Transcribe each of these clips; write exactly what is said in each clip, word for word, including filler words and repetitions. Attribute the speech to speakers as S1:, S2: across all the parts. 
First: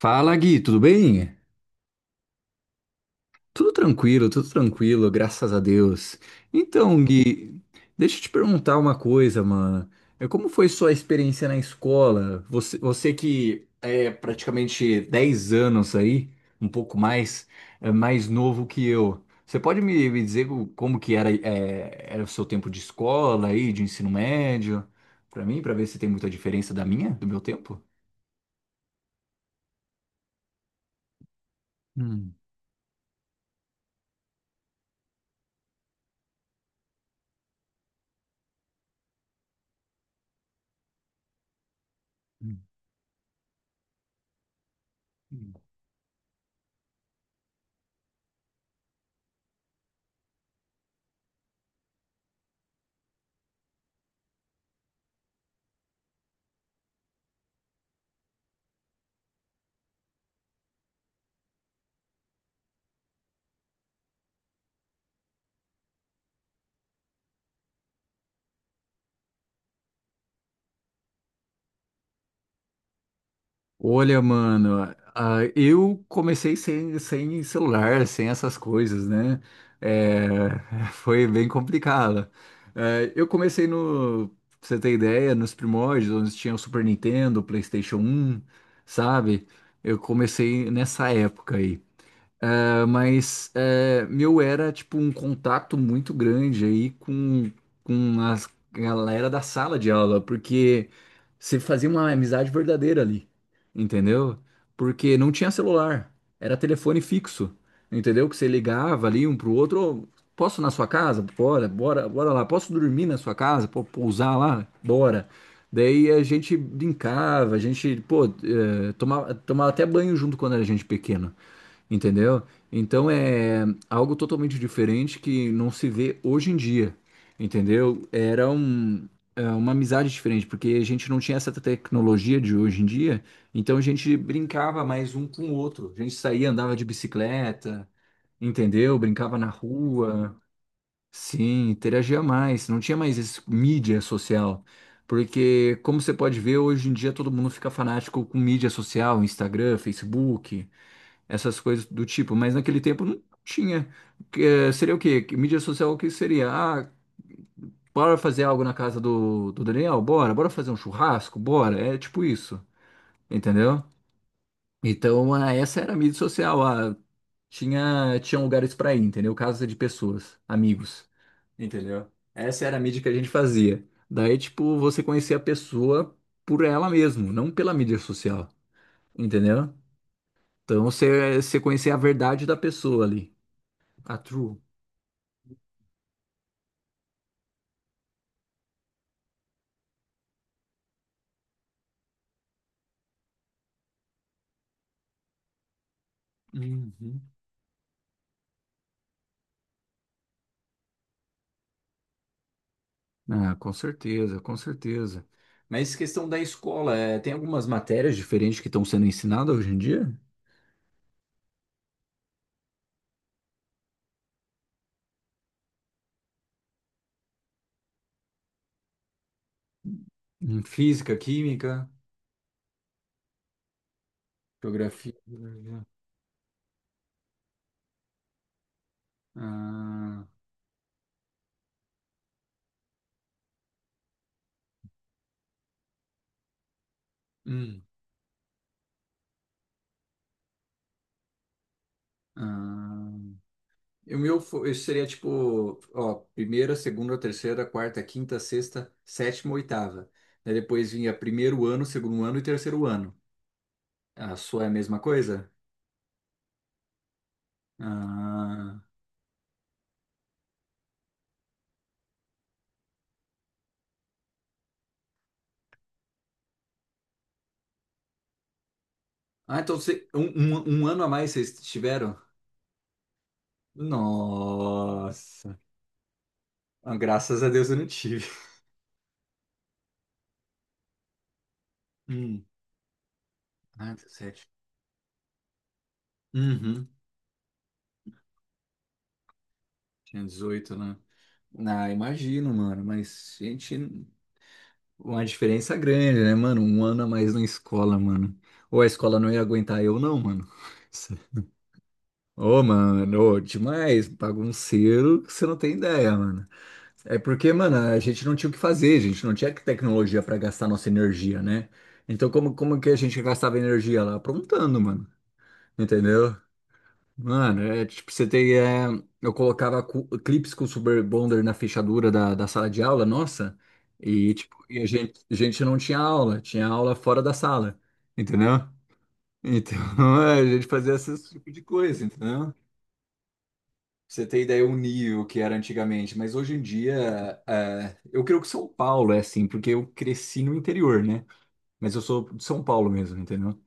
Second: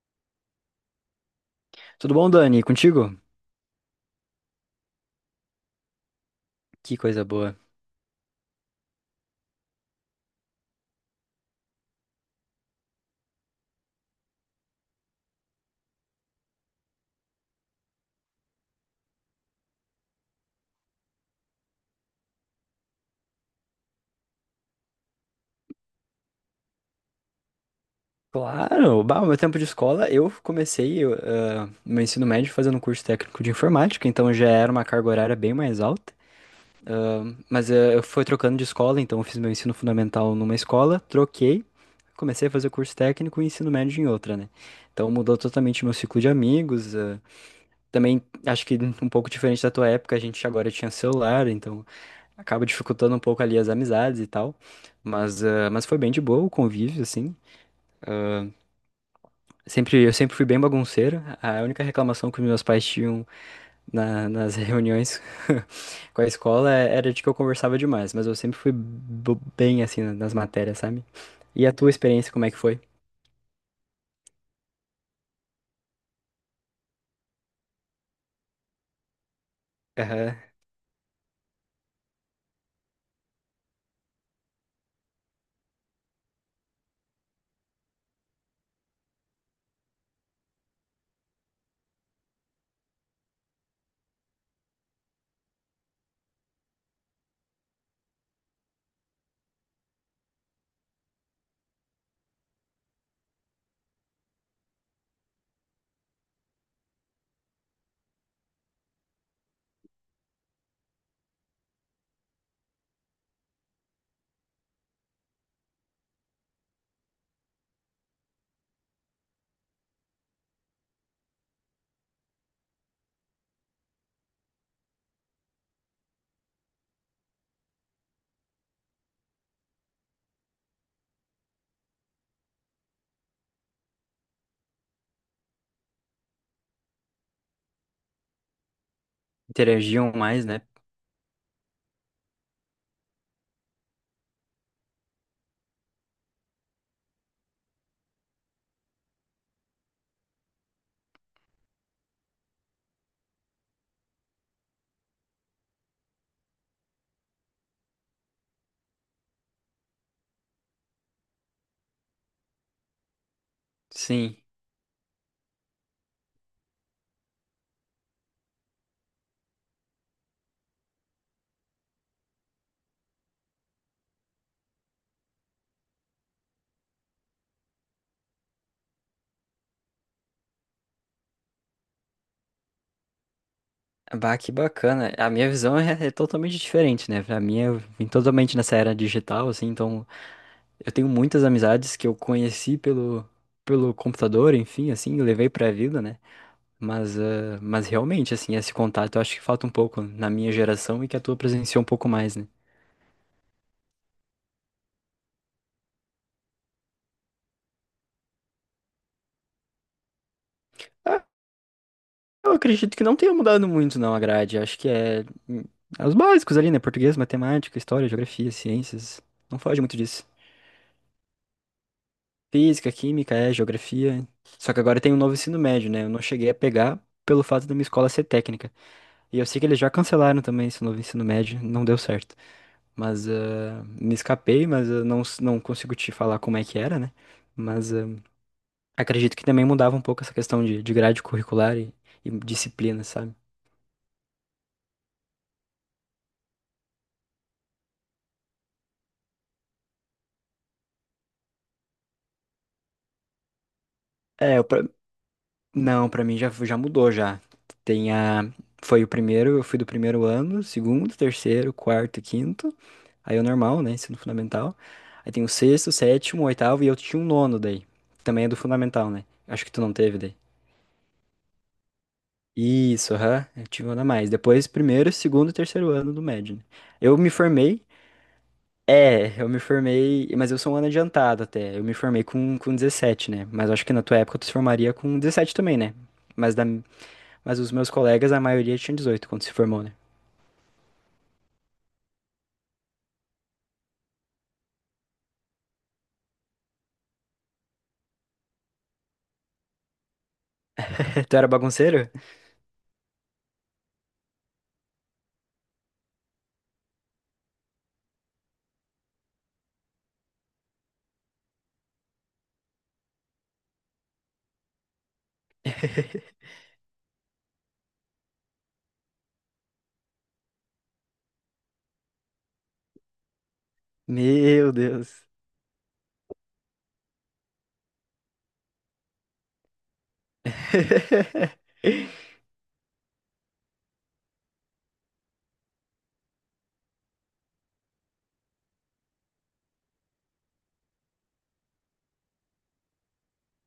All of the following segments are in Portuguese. S1: Fala, Gui, tudo bem?
S2: Tudo bom, Dani? Contigo?
S1: Tudo tranquilo, tudo tranquilo, graças a Deus.
S2: Que
S1: Então,
S2: coisa
S1: Gui,
S2: boa.
S1: deixa eu te perguntar uma coisa, mano. É, Como foi sua experiência na escola? Você, você que é praticamente dez anos aí, um pouco mais, é mais novo que eu. Você pode me, me dizer o- como que era, é, era o seu tempo de escola aí, de ensino médio, pra mim, pra ver se tem muita diferença da minha, do meu tempo?
S2: Claro, bah, o meu tempo de escola, eu comecei eu, ah, meu ensino
S1: Hum.
S2: médio fazendo um curso técnico de informática, então já era uma carga horária bem mais alta. Ah, mas ah, eu fui trocando de escola, então eu fiz meu ensino fundamental numa escola, troquei, comecei a fazer curso técnico e ensino médio em outra, né? Então mudou
S1: Hum.
S2: totalmente meu ciclo de amigos. Ah, também acho que um pouco diferente da tua época, a gente agora tinha celular, então acaba dificultando um pouco ali as amizades e tal. Mas, ah, mas foi bem de boa o convívio, assim. Ah, Sempre, eu sempre fui bem bagunceiro. A única reclamação que os meus pais tinham na- nas reuniões com a escola é, era de que eu conversava demais, mas eu sempre fui bo- bem assim nas matérias, sabe? E a tua experiência, como é que foi?
S1: Olha, mano, ah, eu comecei sem, sem celular, sem essas coisas, né?
S2: Aham.
S1: É, foi bem complicado. É, eu comecei no, pra você ter ideia, nos primórdios, onde tinha o Super Nintendo, o PlayStation um, sabe? Eu comecei nessa época aí. Ah, mas é, meu, era tipo um contato muito grande aí com, com a galera da sala de aula, porque você fazia uma amizade verdadeira ali, entendeu? Porque não tinha celular, era telefone fixo, entendeu? Que você ligava ali um pro outro, "Ô, posso ir na sua casa? Bora, bora, bora lá, posso dormir na sua casa? Pô, pousar lá? Bora." Daí a gente brincava, a gente, pô, eh, tomava, tomava até banho junto quando era gente pequena. Entendeu? Então é algo totalmente diferente que não se vê hoje em dia, entendeu? Era um, é, uma amizade diferente, porque a gente não tinha essa tecnologia de hoje em dia, então a gente brincava mais um com o outro. A gente saía, andava de bicicleta, entendeu? Brincava na
S2: Interagiam
S1: rua,
S2: mais, né?
S1: sim, interagia mais. Não tinha mais esse mídia social, porque como você pode ver, hoje em dia todo mundo fica fanático com mídia social, Instagram, Facebook, essas coisas do tipo, mas naquele tempo não tinha. Que, eh, seria o quê? Que mídia social, o que seria? Ah, bora fazer algo na casa do, do Daniel? Bora, bora fazer um churrasco? Bora, é tipo isso, entendeu?
S2: Sim.
S1: Então, ah, essa era a mídia social, ah, tinha, tinha lugares pra ir, entendeu? Casa de pessoas, amigos, entendeu? Essa era a mídia que a gente fazia. Daí, tipo, você conhecia a pessoa por ela mesmo, não pela mídia social, entendeu? Então, você, você conhecia a verdade da pessoa ali. A
S2: Bah, que
S1: True.
S2: bacana. A minha visão é, é totalmente diferente, né? Pra mim, eu vim totalmente nessa era digital, assim, então eu tenho muitas amizades que eu conheci pelo, pelo computador, enfim, assim, eu levei pra vida, né? Mas,
S1: Uhum.
S2: ah, mas realmente, assim, esse contato eu acho que falta um pouco na minha geração e que a tua presenciou um pouco mais, né?
S1: Ah, com certeza, com certeza. Mas questão da escola, é, tem algumas matérias diferentes que estão sendo ensinadas hoje em dia?
S2: Ah, eu acredito que não tenha mudado muito, não, a grade. Acho que é, hum, é os básicos ali, né? Português, matemática, história, geografia, ciências. Não foge muito disso.
S1: Em física, química,
S2: Física, química, é, geografia. Só que agora
S1: geografia,
S2: tem um novo ensino
S1: biologia.
S2: médio, né? Eu não cheguei a pegar pelo fato da minha escola ser técnica. E eu sei que eles já
S1: Ah.
S2: cancelaram também esse novo ensino médio, não deu certo. Mas ah, me escapei, mas ah, não, s- não consigo te falar como é que era, né?
S1: Hum.
S2: Mas ah, acredito que também mudava um pouco essa questão de, de grade curricular e, e disciplina,
S1: Ah.
S2: sabe?
S1: E o meu fo- isso seria tipo, ó, primeira, segunda, terceira, quarta, quinta, sexta, sétima, oitava. Daí depois vinha primeiro ano, segundo ano e terceiro ano. A
S2: É,
S1: sua
S2: eu
S1: é a
S2: pra-
S1: mesma coisa?
S2: não, pra mim já, já mudou já. Tem a...
S1: Ah,
S2: Foi o primeiro, eu fui do primeiro ano, segundo, terceiro, quarto, e quinto. Aí é o normal, né? Ensino fundamental. Aí tem o sexto, sétimo, oitavo e eu tinha um nono daí. Também é do fundamental, né?
S1: ah
S2: Acho que
S1: então
S2: tu não
S1: você-
S2: teve daí.
S1: um, um um ano a mais vocês tiveram?
S2: Isso, aham. Eu tive um ano a mais. Depois, primeiro, segundo e
S1: Nossa.
S2: terceiro ano do médio, né?
S1: Ah,
S2: Eu me
S1: graças a Deus eu
S2: formei.
S1: não tive.
S2: É, eu me formei, mas eu sou um ano adiantado até. Eu me formei
S1: Hum.
S2: com, com dezessete, né? Mas eu acho
S1: Ah,
S2: que na tua época tu
S1: dezessete.
S2: se formaria com dezessete também, né? Mas, da,
S1: Uhum.
S2: mas os meus colegas, a maioria tinha dezoito quando se formou, né?
S1: Tinha dezoito, né? Ah, imagino, mano. Mas, gente, uma diferença grande, né, mano? Um ano a mais na escola, mano. Ou a escola não ia aguentar eu, não, mano.
S2: Tu era bagunceiro?
S1: Ô, mano, ô, demais. Bagunceiro, que você não tem ideia, mano. É porque, mano, a gente não tinha o que fazer, a gente não tinha tecnologia pra gastar nossa energia, né? Então, como, como que a gente gastava energia lá? Aprontando, mano. Entendeu? Mano, é tipo, você tem. É, eu colocava cu- clipes com Super Bonder na fechadura da, da sala de aula, nossa, e tipo,
S2: Meu
S1: e a gente,
S2: Deus.
S1: a gente não tinha aula, tinha aula fora da sala, entendeu? Então a gente fazia esse tipo de coisa, entendeu? Pra Você tem ideia o nível que era antigamente, mas hoje em dia, é, eu creio que São Paulo é assim, porque eu cresci no interior, né? Mas eu sou de São Paulo mesmo, entendeu?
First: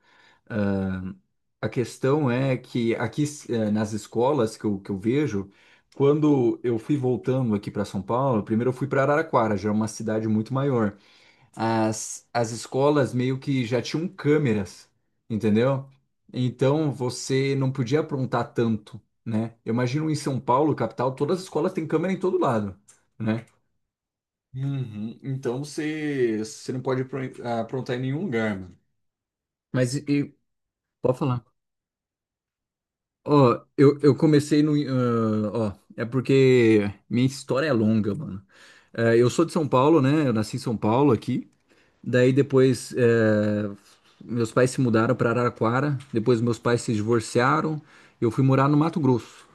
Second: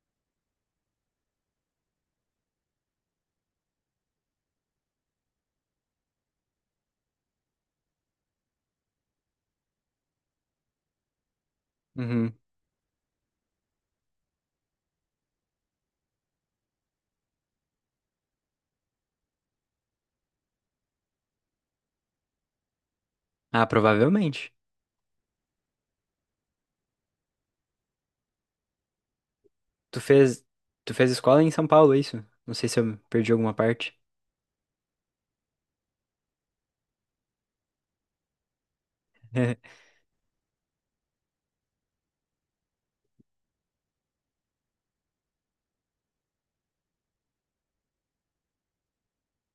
S1: Ah, a questão é que aqui eh, nas escolas que eu, que eu vejo, quando eu fui voltando aqui para São Paulo, primeiro eu fui para Araraquara, já é uma cidade muito maior. As,
S2: Uhum.
S1: as escolas meio que já tinham câmeras, entendeu? Então você não podia aprontar tanto, né? Eu imagino em São Paulo, capital, todas as escolas têm câmera em todo lado, né?
S2: Ah, provavelmente.
S1: Uhum. Então você, você não pode apron- aprontar em nenhum lugar, mano. Mas
S2: Tu
S1: e, e-
S2: fez, tu fez
S1: pode
S2: escola
S1: falar.
S2: em São Paulo, é isso? Não sei se eu perdi alguma
S1: Ó, eu,
S2: parte.
S1: eu comecei no. Ah, ó, é porque minha história é longa, mano. Eh, eu sou de São Paulo, né? Eu nasci em São Paulo aqui. Daí depois eh, meus pais se mudaram para Araraquara. Depois meus pais se divorciaram. Eu fui morar no Mato Grosso.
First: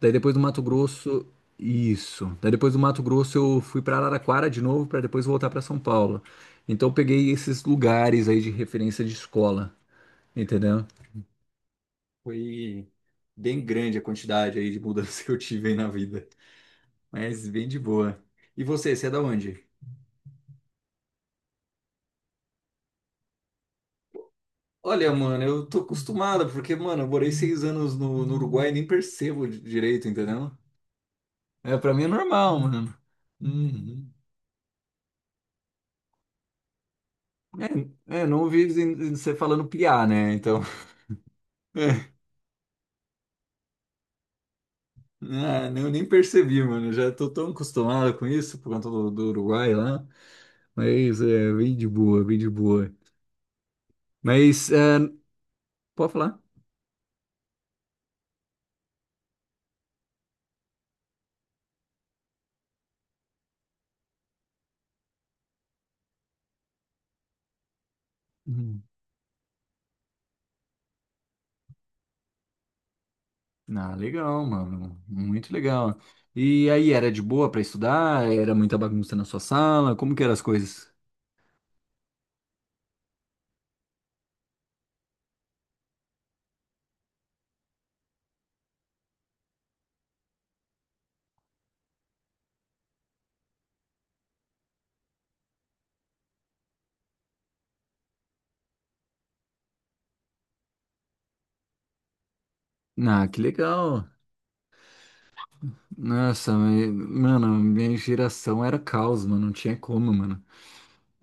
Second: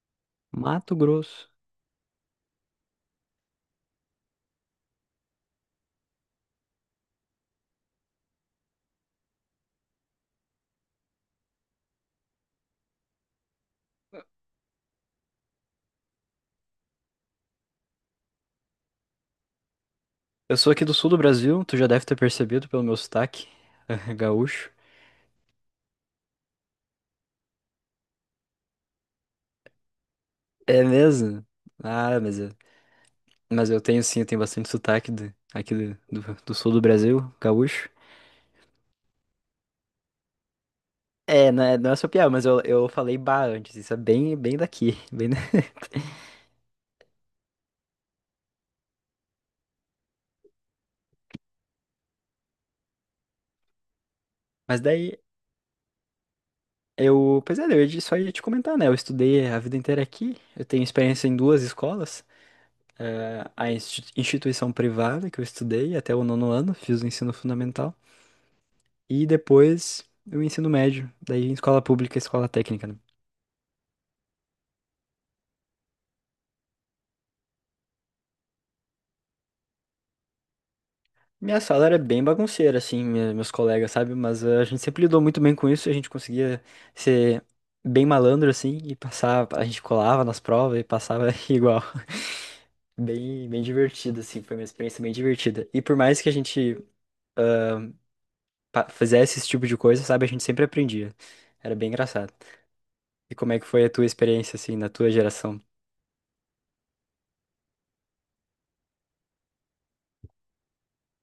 S1: Daí depois do Mato
S2: Mato
S1: Grosso.
S2: Grosso.
S1: Isso. Daí depois do Mato Grosso eu fui para Araraquara de novo para depois voltar para São Paulo. Então eu peguei esses lugares aí de referência de escola, entendeu? Foi bem grande a quantidade aí de mudanças que eu tive aí na vida. Mas bem de boa. E você, você é da onde?
S2: Eu sou aqui do sul do Brasil, tu já deve ter percebido pelo meu sotaque gaúcho.
S1: Olha, mano, eu tô acostumado, porque, mano, eu morei seis anos no, no Uruguai e nem percebo di- direito, entendeu?
S2: É mesmo?
S1: É, pra mim é
S2: Ah, mas, eu-
S1: normal, mano.
S2: mas eu tenho
S1: Uhum.
S2: sim, eu tenho bastante sotaque do- aqui do, do- do sul do Brasil, gaúcho.
S1: É, é, não ouvi zen- você falando piá, né? Então,
S2: É, não é, não é só
S1: é,
S2: piada, mas eu, eu falei bah antes, isso é bem, bem daqui. Bem... da-
S1: ah, eu nem percebi, mano. Já tô tão acostumado com isso por conta do, do Uruguai lá. Mas é bem de boa, bem de boa. Mas,
S2: Mas
S1: é,
S2: daí,
S1: pode falar?
S2: eu. Pois é, eu ia, te- só ia te comentar, né? Eu estudei a vida inteira aqui, eu tenho experiência em duas escolas. Eh, a insti- instituição privada que eu estudei até o nono ano, fiz o ensino fundamental. E depois o ensino médio, daí em escola pública, escola técnica, né?
S1: Ah, legal, mano. Muito legal. E aí, era de boa pra estudar? Era muita bagunça na sua sala? Como que eram as coisas?
S2: Minha sala era bem bagunceira, assim, minha- meus colegas, sabe? Mas eh, a gente sempre lidou muito bem com isso, a gente conseguia ser bem malandro, assim, e passar, a gente colava nas provas e passava igual. Bem, bem divertido, assim, foi uma experiência bem divertida. E por mais que a gente pa- fizesse esse tipo de coisa, sabe? A gente sempre aprendia. Era bem engraçado.
S1: Ah,
S2: E
S1: que
S2: como é que foi a tua
S1: legal.
S2: experiência, assim, na tua geração?
S1: Nossa, me- mano, minha geração era caos, mano. Não tinha como, mano.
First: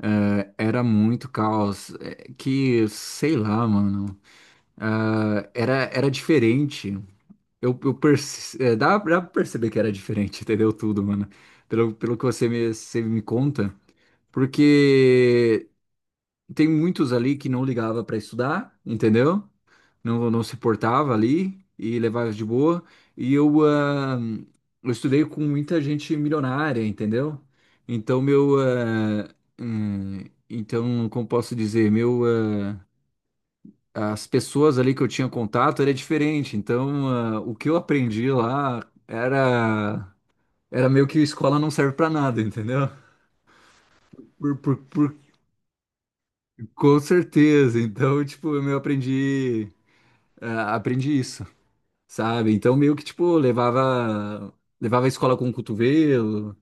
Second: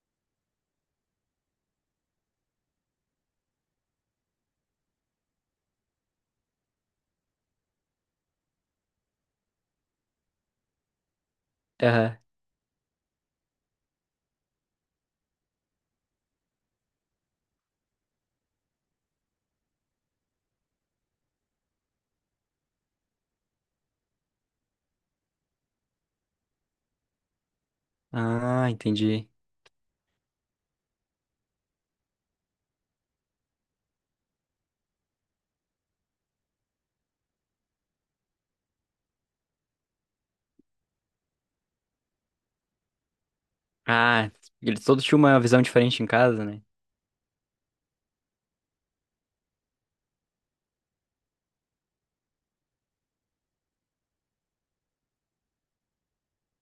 S1: É, Era muito caos. É que, sei lá, mano. Ah, era, era diferente. Eu, eu perce- é, dá, dá pra perceber que era diferente, entendeu? Tudo, mano. Pelo, pelo
S2: Aham.
S1: que você me, você me conta. Porque tem muitos ali que não ligava para estudar, entendeu? Não, não se portava ali e levava de boa. E eu, ah, eu estudei com muita gente milionária, entendeu? Então, meu.
S2: Ah,
S1: ah,
S2: entendi.
S1: hum, então, como posso dizer? Meu, ah, as pessoas ali que eu tinha contato era diferente. Então, ah, o que eu aprendi lá era. Era meio que escola não serve para nada, entendeu?
S2: Ah,
S1: Por, por,
S2: eles todos
S1: por,
S2: tinham uma visão diferente em casa, né?
S1: com certeza. Então, tipo, eu aprendi. Ah, aprendi isso, sabe? Então meio que tipo levava levava a escola com o cotovelo,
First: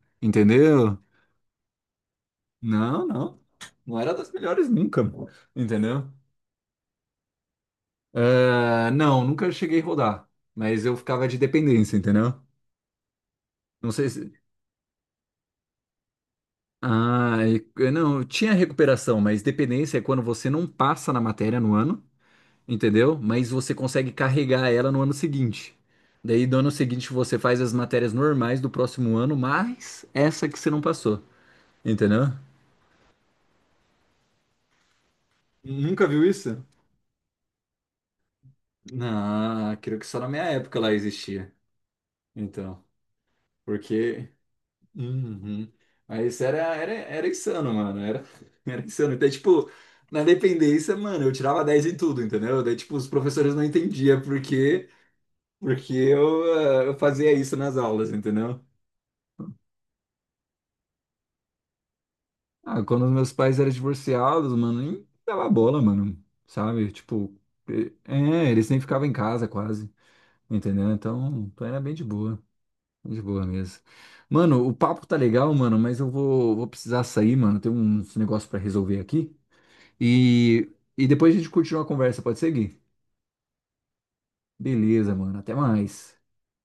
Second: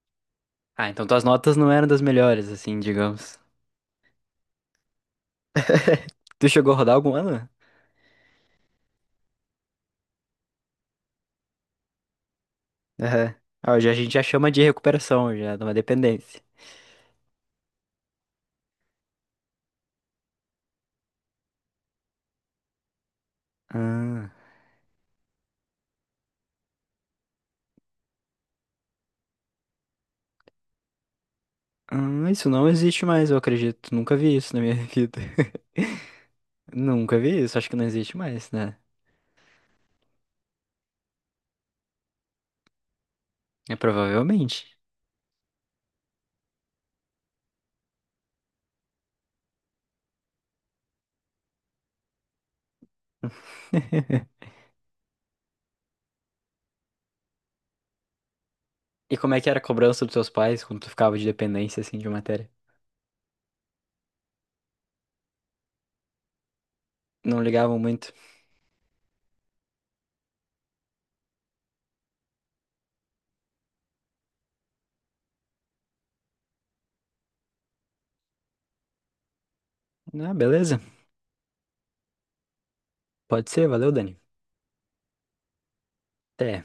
S2: Ah,
S1: entendeu?
S2: então tuas notas não eram das melhores, assim,
S1: Não,
S2: digamos.
S1: não. Não era das melhores nunca, entendeu?
S2: Tu chegou a rodar algum ano?
S1: Ah, não, nunca cheguei a rodar, mas eu ficava de dependência, entendeu?
S2: Aham. Ah, hoje
S1: Não
S2: a
S1: sei
S2: gente já
S1: se.
S2: chama de recuperação, já, de uma dependência.
S1: Ah, e- não, tinha recuperação, mas dependência é quando você não passa na matéria no ano. Entendeu? Mas você consegue
S2: Ah,
S1: carregar ela no ano seguinte. Daí, do ano seguinte, você faz as matérias normais do próximo ano, mas essa que você não passou,
S2: ah,
S1: entendeu?
S2: isso não existe mais, eu acredito. Nunca vi isso na minha vida.
S1: Nunca viu isso?
S2: Nunca vi isso, acho que não existe mais, né?
S1: Não, creio que só na minha época lá existia. Então,
S2: É
S1: porque.
S2: provavelmente.
S1: Uhum. Mas era, era, era insano, mano. Era, era insano. Então, tipo, na dependência, mano, eu tirava dez em tudo, entendeu? Daí, tipo, os professores não entendiam por quê, porque eu, ah, eu fazia isso nas aulas, entendeu?
S2: E como é que era a cobrança dos seus pais quando tu ficava de dependência, assim, de matéria?
S1: Ah, quando os meus pais eram divorciados, mano, nem dava bola, mano, sabe? Tipo,
S2: Não ligavam
S1: eh,
S2: muito.
S1: é, eles nem ficavam em casa quase, entendeu? Então, então era bem de boa, bem de boa mesmo. Mano, o papo tá legal, mano, mas eu vou, vou, precisar sair, mano, tem uns negócios pra resolver aqui.
S2: Ah,
S1: E,
S2: beleza.
S1: e depois a gente continua a conversa, pode seguir?
S2: Pode ser, valeu, Dani.
S1: Beleza, mano, até mais.
S2: Até.